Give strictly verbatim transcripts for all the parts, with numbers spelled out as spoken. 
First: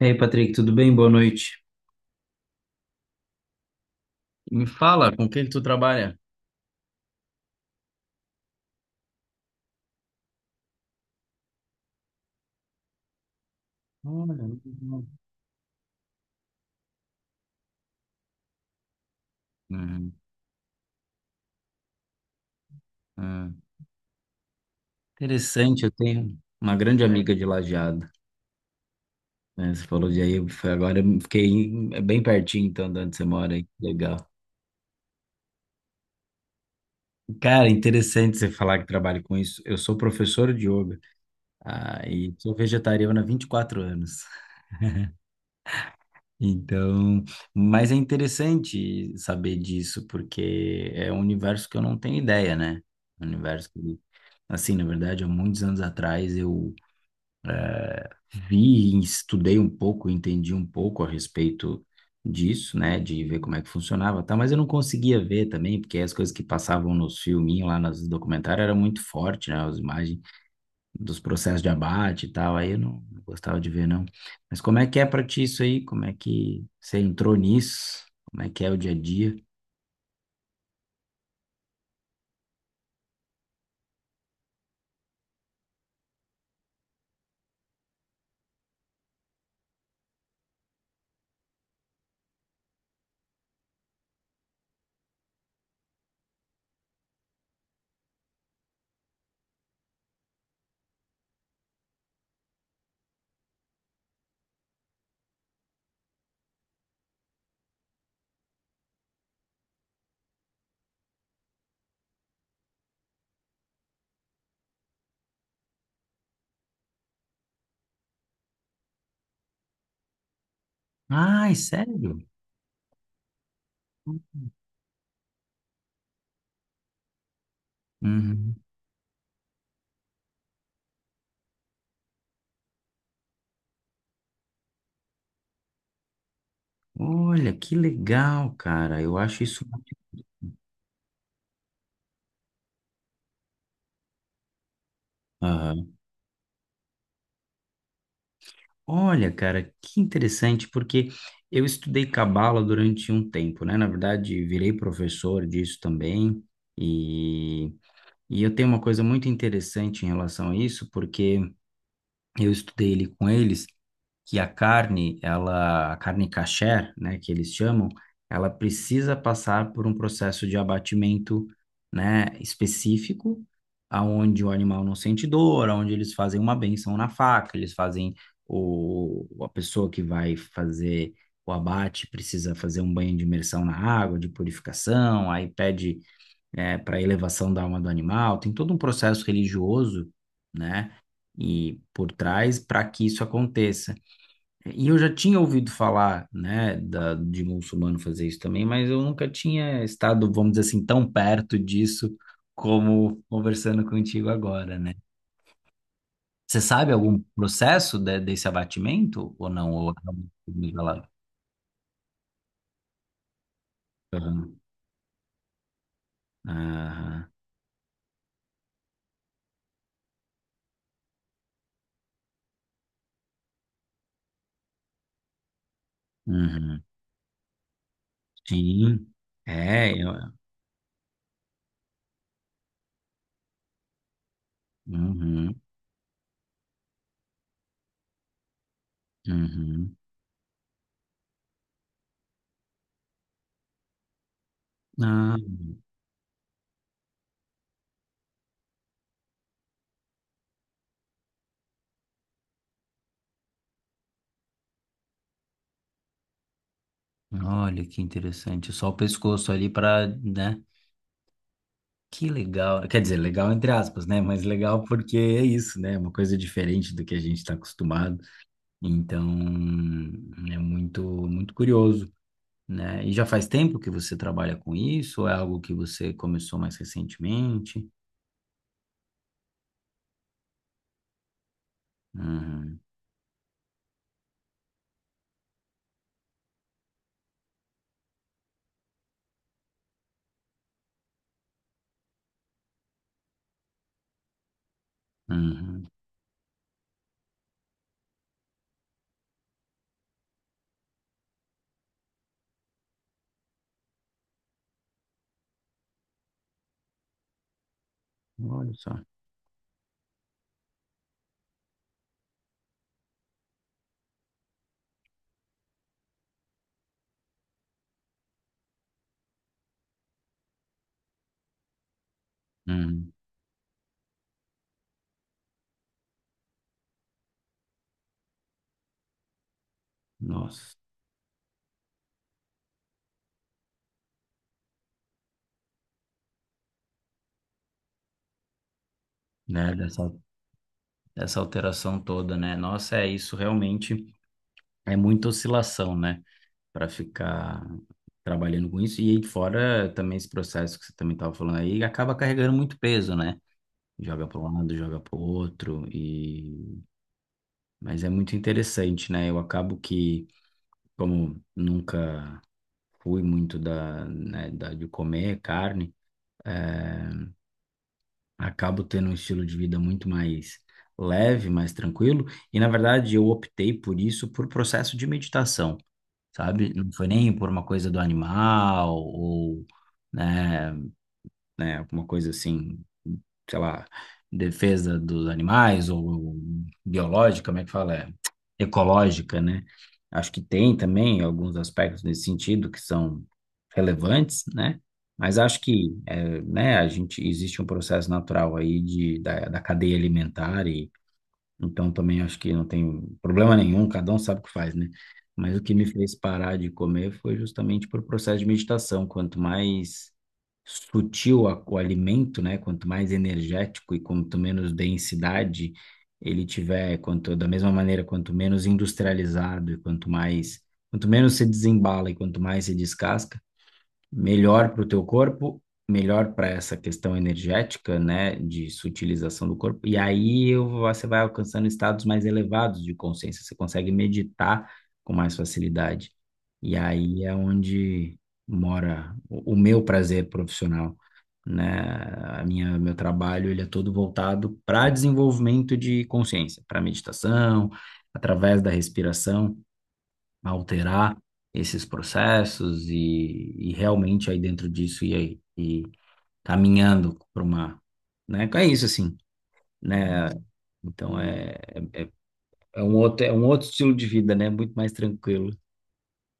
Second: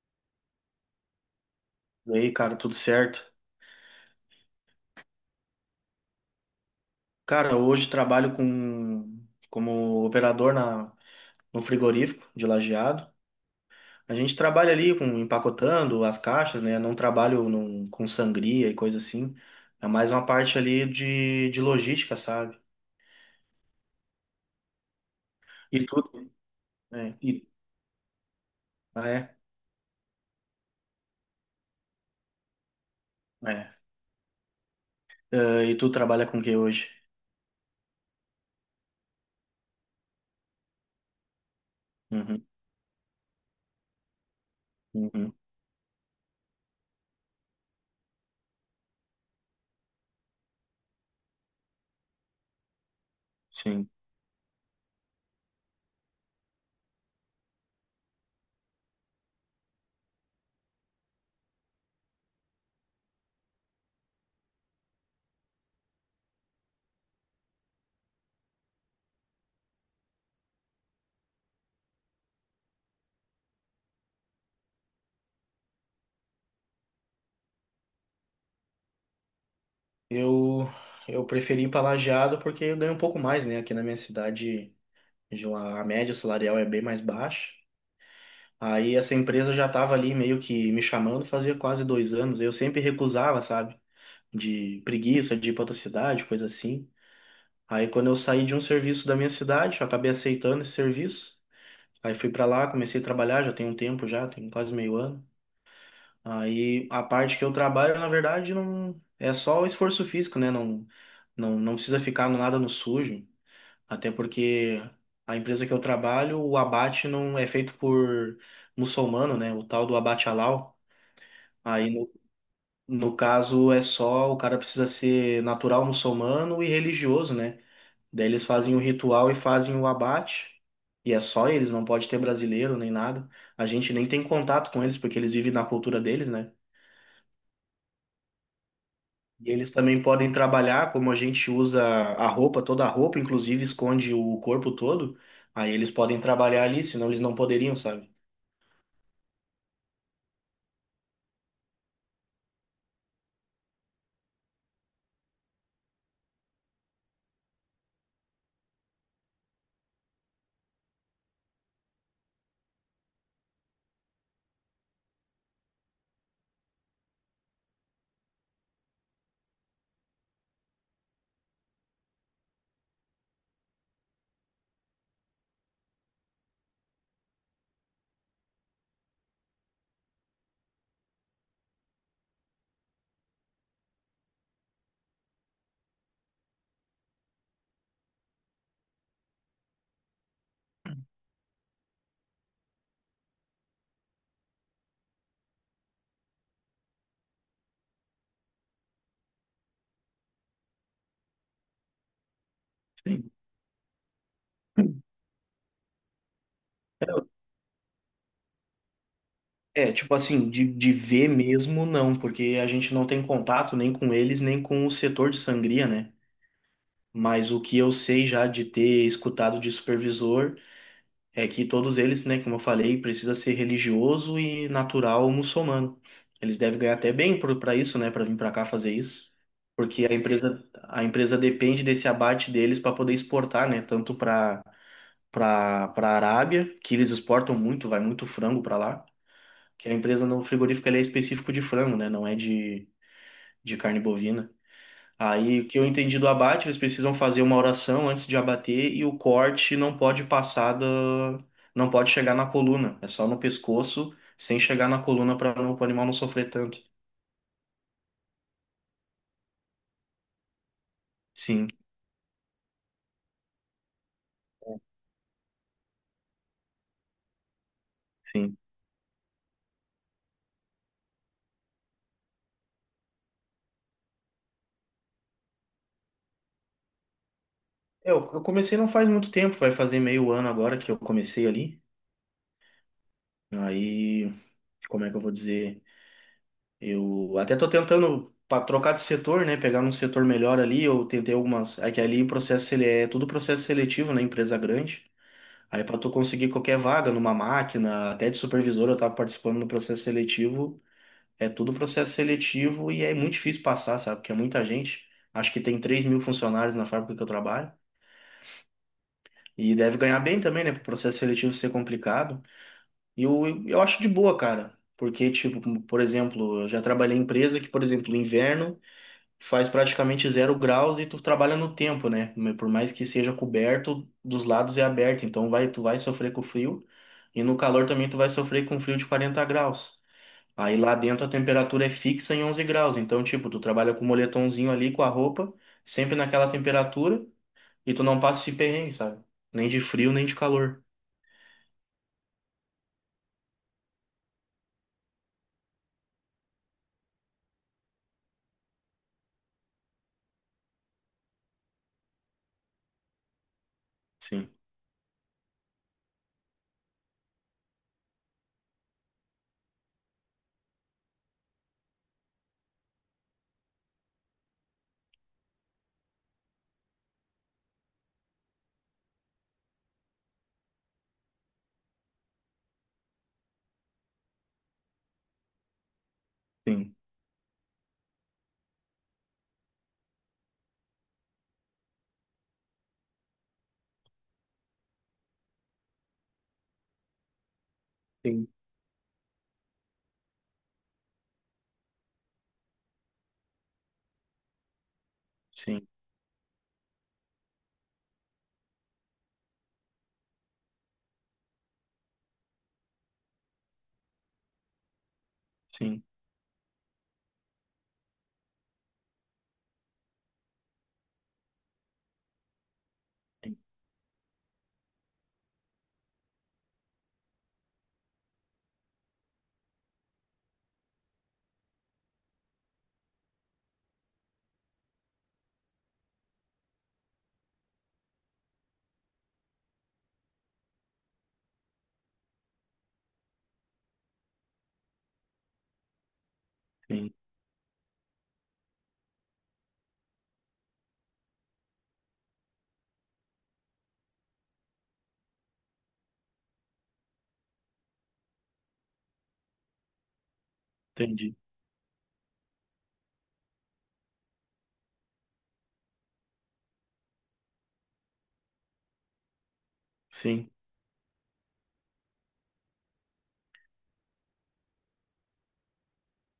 E aí, Patrick, tudo bem? Boa noite. E aí, cara, tudo certo? Me fala, com quem tu trabalha? Cara, hoje trabalho com como operador na no frigorífico de Lajeado. A Olha, gente trabalha ali legal. com empacotando as caixas, né? Não trabalho num- com sangria e coisa assim. É Hum, mais uma parte ali de, de logística, sabe? hum. Interessante, E eu tudo, tenho uma grande né? amiga de E, Lajeado, ah, é, né? Você falou de aí, foi agora eu fiquei em- é bem pertinho, então, de onde você mora aí. é. Legal. Ah, e tu trabalha com o que hoje? Cara, interessante você falar que trabalha com isso. Eu sou professor de yoga, ah, e Uhum, sou vegetariano há vinte e quatro anos. uhum, Então, mas é interessante saber disso, porque é um universo que eu não tenho ideia, né? Um universo sim. que, assim, na verdade, há muitos anos atrás eu vi, e estudei um pouco, entendi um pouco a respeito disso, né? De ver como é que funcionava, tá? Mas eu não conseguia ver também, porque as coisas que passavam nos filminhos lá, nos documentários, era muito forte, né? As imagens dos processos de abate e tal, aí eu não, não gostava de ver, não. Mas como é que é pra ti isso aí? Como é que você entrou nisso? Como é que é o dia a dia? Eu eu preferi ir para Lajeado porque eu ganho um pouco mais, né? Aqui na minha cidade, a média salarial é bem mais baixa. Aí essa empresa já estava ali meio que me chamando fazia quase dois anos. Eu sempre recusava, sabe? De preguiça, de ir pra outra cidade, coisa assim. Aí quando eu saí de um serviço da minha cidade, eu acabei aceitando esse serviço. Aí fui pra lá, comecei a trabalhar, já tem um tempo já, tem quase meio ano. Aí a parte que eu trabalho, na verdade, não é só o esforço físico, né? Não, não, não precisa ficar no nada no sujo. Até porque a empresa que eu trabalho, o abate não é feito por muçulmano, né? O tal do abate halal. Ai, Aí, no, sério? no caso, é só o cara precisa ser natural muçulmano e religioso, né? Daí eles Uhum. fazem o ritual e fazem o abate. E é só eles, não pode ter brasileiro nem nada. A gente nem tem contato com eles, porque eles vivem na cultura deles, né? Olha, que legal, cara. Eu acho E isso. eles também podem trabalhar, como a gente usa a roupa, toda a roupa, inclusive esconde o corpo todo. Aí eles Aham. podem trabalhar ali, senão eles não poderiam, sabe? Olha, cara, que interessante, porque eu estudei cabala durante um tempo, né? Na verdade, virei professor disso também. E, e eu tenho uma coisa muito interessante em relação a isso, porque eu estudei ele com eles. Que a carne, ela, a carne kasher, né, que eles chamam, ela precisa passar por um processo de abatimento, né, específico, aonde o animal não sente dor, aonde eles fazem uma benção na faca, eles fazem o, a pessoa que vai fazer o abate precisa fazer um banho de imersão na água, de purificação, aí pede é, para elevação da alma do animal, tem todo um processo religioso, né, e por trás para que isso aconteça. E eu já tinha ouvido falar, né, da, de muçulmano fazer isso também, mas eu nunca tinha estado, vamos dizer assim, tão perto disso como Sim. conversando contigo agora, né? Você sabe algum processo de- desse abatimento ou não? Ou É, é tipo realmente assim, de, de nivelado? ver mesmo não, porque a gente não tem contato nem com eles, Aham, nem com o setor de sangria, né? aham, Mas o que eu sei já de ter escutado de supervisor é que todos eles, né, como eu falei, precisa ser religioso e natural muçulmano. Eles devem uhum. ganhar até bem por- pra isso, né? Pra vir pra cá fazer Sim, isso, é, porque a eu- empresa a empresa depende desse abate deles para poder exportar, né, tanto pra uhum, para para Arábia, que eles exportam muito, vai muito frango pra lá, que a uhum. empresa, no frigorífico, ele é específico de frango, né? Não é de, de carne bovina. Ah, Aí, o que eu entendi do abate, eles precisam fazer uma oração antes de abater e o corte não pode passar da, não pode chegar na coluna. É só no pescoço, sem chegar na coluna para o animal não sofrer tanto. olha que interessante. Só o pescoço ali para, né? Sim, Que legal. Quer dizer, legal entre aspas, né? Mas legal porque é isso, né? É uma coisa diferente do que a gente está acostumado. sim. Então, é muito, muito curioso, né? E já faz tempo que você trabalha com isso? Ou é algo que você começou mais recentemente? Eu, eu comecei não faz muito tempo, vai fazer meio ano agora que eu comecei ali. Uhum, Aí, como é que eu vou dizer? Eu até tô tentando para trocar de setor, né? Pegar um setor melhor ali. Eu tentei algumas. É que ali o processo ele é tudo processo seletivo, né? Empresa grande. Aí uhum. para tu conseguir qualquer vaga numa máquina, até de supervisor, eu tava participando do processo seletivo. É tudo processo seletivo e é muito difícil passar, sabe? Porque é muita gente. Acho que tem três mil funcionários na fábrica que eu trabalho. Olha só. E deve ganhar bem também, né? Pro processo seletivo ser complicado. E eu, eu acho de boa, cara. Porque, tipo, por exemplo, eu já trabalhei em empresa que, por exemplo, no inverno faz praticamente zero graus e tu trabalha no tempo, né? Por mais que Uhum. seja coberto, dos lados é aberto, então vai, tu vai sofrer com frio, e no calor também tu vai sofrer com frio de quarenta graus. Nossa, Aí lá dentro a temperatura é fixa em onze graus, então tipo, tu trabalha com o moletomzinho ali, com a roupa, sempre naquela temperatura e tu não passa esse perrengue, sabe? Nem né? de Dessa, frio, nem de calor. dessa alteração toda, né? Nossa, é isso realmente. É muita oscilação, né? Para ficar trabalhando com isso. E aí fora também esse processo que você também estava falando aí, acaba carregando muito peso, né? Joga para um Sim, lado, joga para o outro, e... mas é muito interessante, né? Eu acabo que, como nunca fui muito da, né, da, de comer carne, eh, acabo tendo um estilo de vida muito mais leve, mais tranquilo, e na verdade eu optei por isso por processo de meditação. Sabe? Não sim, foi nem por uma coisa do animal ou, né, né, alguma coisa assim, sei lá, defesa dos animais ou biológica, como é que fala? É, sim, ecológica, né? Acho que tem também alguns aspectos nesse sentido que são relevantes, né? Mas acho sim, que, é, né, a gente existe um processo natural aí de, da, da cadeia alimentar, então também acho que não tem problema nenhum, cada um sabe o que faz, né? Mas o que me sim, fez parar de comer foi justamente por processo de meditação. Quanto mais sutil a- o alimento, né? Quanto mais energético e quanto menos densidade ele tiver, quanto da mesma maneira, quanto menos industrializado e quanto mais, quanto menos se desembala e quanto mais se descasca, melhor para o teu corpo, melhor para essa questão energética, né, de sutilização do corpo. E aí eu- você vai alcançando estados mais elevados de consciência, você consegue meditar com mais facilidade. E sim, aí é onde mora o, o meu prazer profissional, né? A minha, meu trabalho, ele é todo voltado para desenvolvimento de consciência, para meditação, através da respiração alterar entendi. esses processos e, e realmente aí dentro disso e aí e caminhando para uma, né? É isso assim, né? Sim. Então é, é, é um outro é um outro estilo de vida, né? Muito mais tranquilo.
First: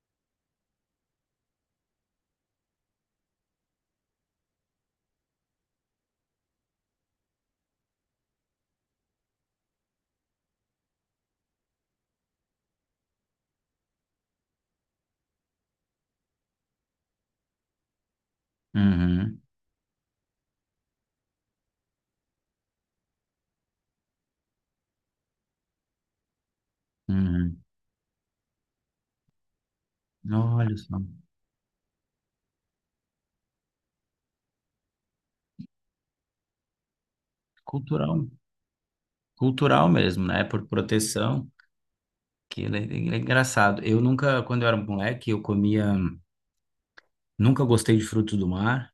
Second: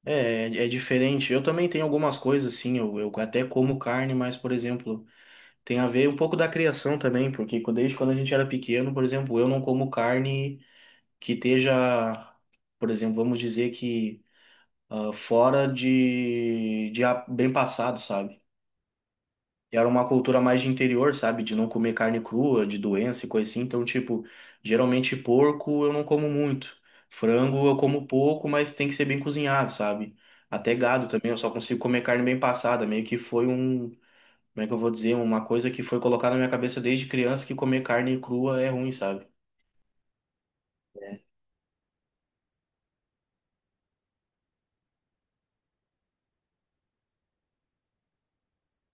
É, é é diferente. Eu também tenho algumas coisas, assim, eu, eu até como carne, mas, por exemplo, tem a ver um pouco da criação também, porque quando- desde quando a gente era pequeno, por exemplo, eu não como carne que esteja, por exemplo, vamos dizer que, ah, fora de, de a- bem passado, sabe? Uhum, E era uma cultura mais de interior, sabe? De não comer carne crua, de doença e coisa assim. Então, tipo, geralmente porco eu não como muito. uhum. Frango eu como pouco, mas tem que ser bem cozinhado, sabe? Até Olha só, gado também, eu só consigo comer carne bem passada. Meio que foi um, como é que eu vou dizer? Uma coisa que foi colocada na minha cabeça desde criança que comer carne cultural, crua é ruim, sabe? cultural mesmo, né? Por proteção. Que é, é engraçado. Eu nunca, quando eu era moleque, eu comia, nunca gostei de frutos do mar.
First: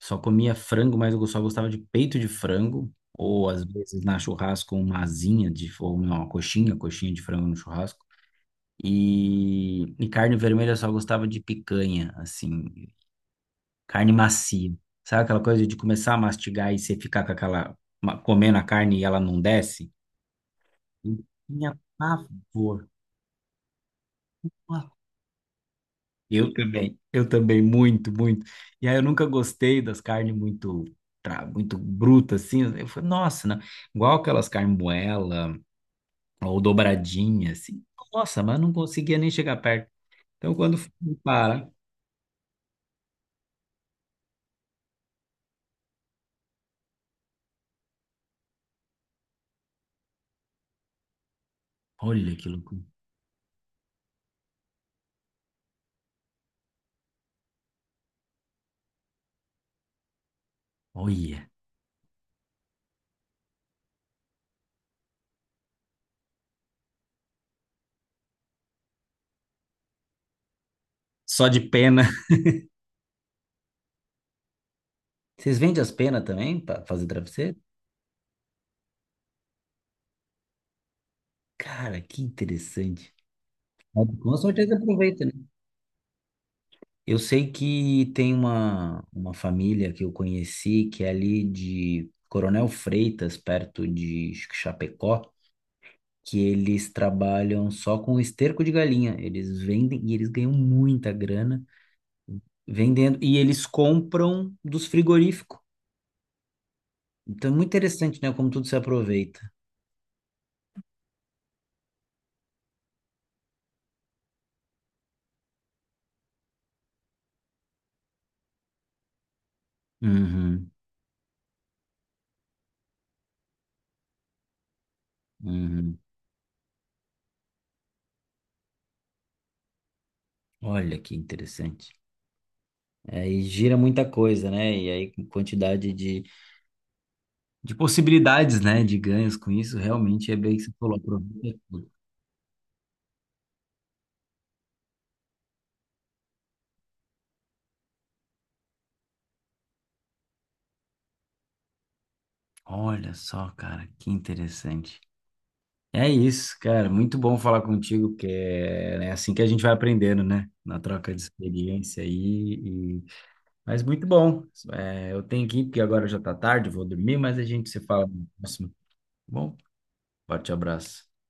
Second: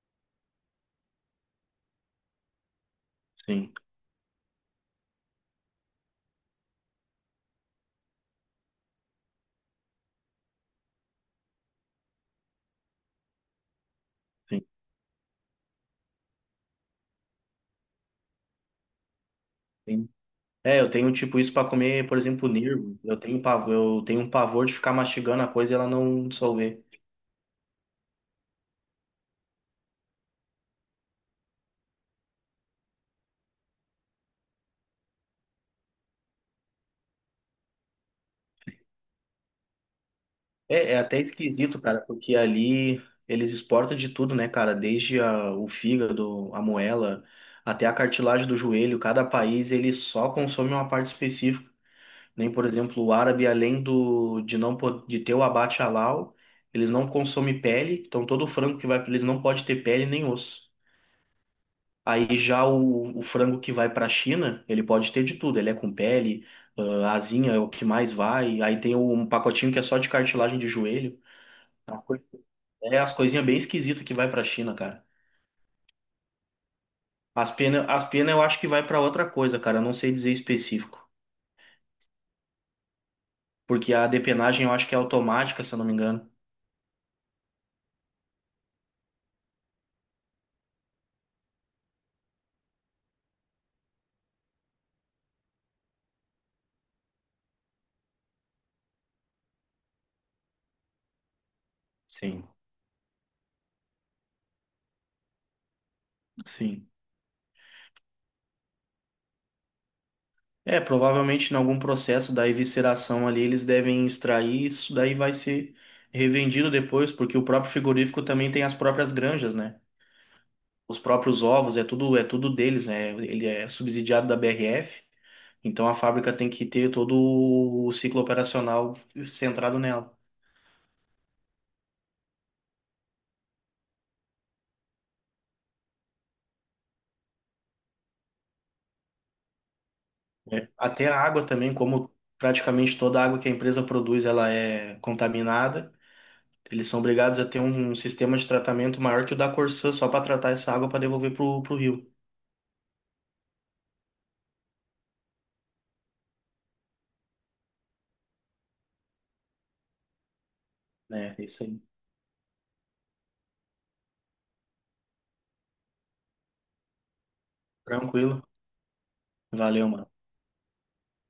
Só comia frango, mas eu só gostava de peito de frango, ou às Sim, vezes na churrasco uma asinha de, ou não, uma coxinha, coxinha de frango no churrasco. E, e carne vermelha eu só gostava de picanha, assim, carne sim, macia. Sabe aquela coisa de começar a mastigar e você ficar com aquela, ma- comendo a carne e ela não desce? sim. É, eu tenho Eu tipo isso pra tinha comer, por exemplo, pavor. nervo. Eu tenho pavor, eu tenho um pavor de ficar mastigando a coisa e ela não Eu dissolver. também, eu também, muito, muito. E aí eu nunca gostei das carnes muito, tra- muito brutas, assim. Eu falei, nossa, não. Igual aquelas carnes moela ou dobradinha, assim. Nossa, mas eu não conseguia nem chegar perto. Então quando fui É, é até para, esquisito, cara, porque ali eles exportam de tudo, né, cara? Desde a- o fígado, a moela, até a cartilagem do joelho. Cada país ele só consome uma parte específica. olha que Nem, por loucura, exemplo, o árabe, além do de não po- de ter o abate halal, eles não consomem pele. Então todo frango que vai para eles não pode ter pele nem osso. olha. Aí já o, o frango que vai para a China, ele pode ter de tudo. Ele é com pele, ah, asinha é o que mais vai. Aí tem um pacotinho que é só de cartilagem de joelho. Só de pena. É as coisinhas bem esquisitas que vai pra China, cara. Vocês vendem as penas também para fazer As travesseiro? penas, as pena eu acho que vai pra outra coisa, cara. Eu não sei dizer específico. Cara, que interessante. Porque a Com depenagem eu certeza acho que é aproveita, né? automática, se eu não me engano. Eu sei que tem uma, uma família que eu conheci, que é ali de Coronel Freitas, perto de acho que Chapecó, que eles trabalham só com esterco de galinha. Eles vendem e eles ganham muita grana Sim, vendendo, e eles compram dos frigoríficos. sim. Então é muito interessante, né? Como tudo se aproveita. É, provavelmente em algum processo da evisceração ali eles devem extrair isso, daí vai ser revendido depois, porque o próprio frigorífico também tem as próprias granjas, né? Uhum, Os próprios ovos, é tudo, é tudo deles, né? Ele é subsidiado da B R F, então a uhum. fábrica tem que ter todo o ciclo operacional centrado nela. Olha que interessante. Aí gira muita coisa, né? E aí quantidade de de possibilidades, né, de ganhos com isso, realmente é bem que É, você falou, até a água aproveita também, tudo. como praticamente toda a água que a empresa produz, ela é contaminada. Eles são obrigados a ter um sistema de tratamento maior que o da Corsã só para tratar essa água para devolver pro, pro rio, Olha só, cara, que interessante. É isso, cara, muito bom falar contigo, que é, né, assim que a gente vai aprendendo, né, na troca de né? É isso aí. experiência aí, e... mas muito bom. É, eu tenho que ir, porque agora já tá tarde, vou dormir, mas a gente se fala no Tranquilo. próximo. Tá bom, Valeu, mano. forte abraço.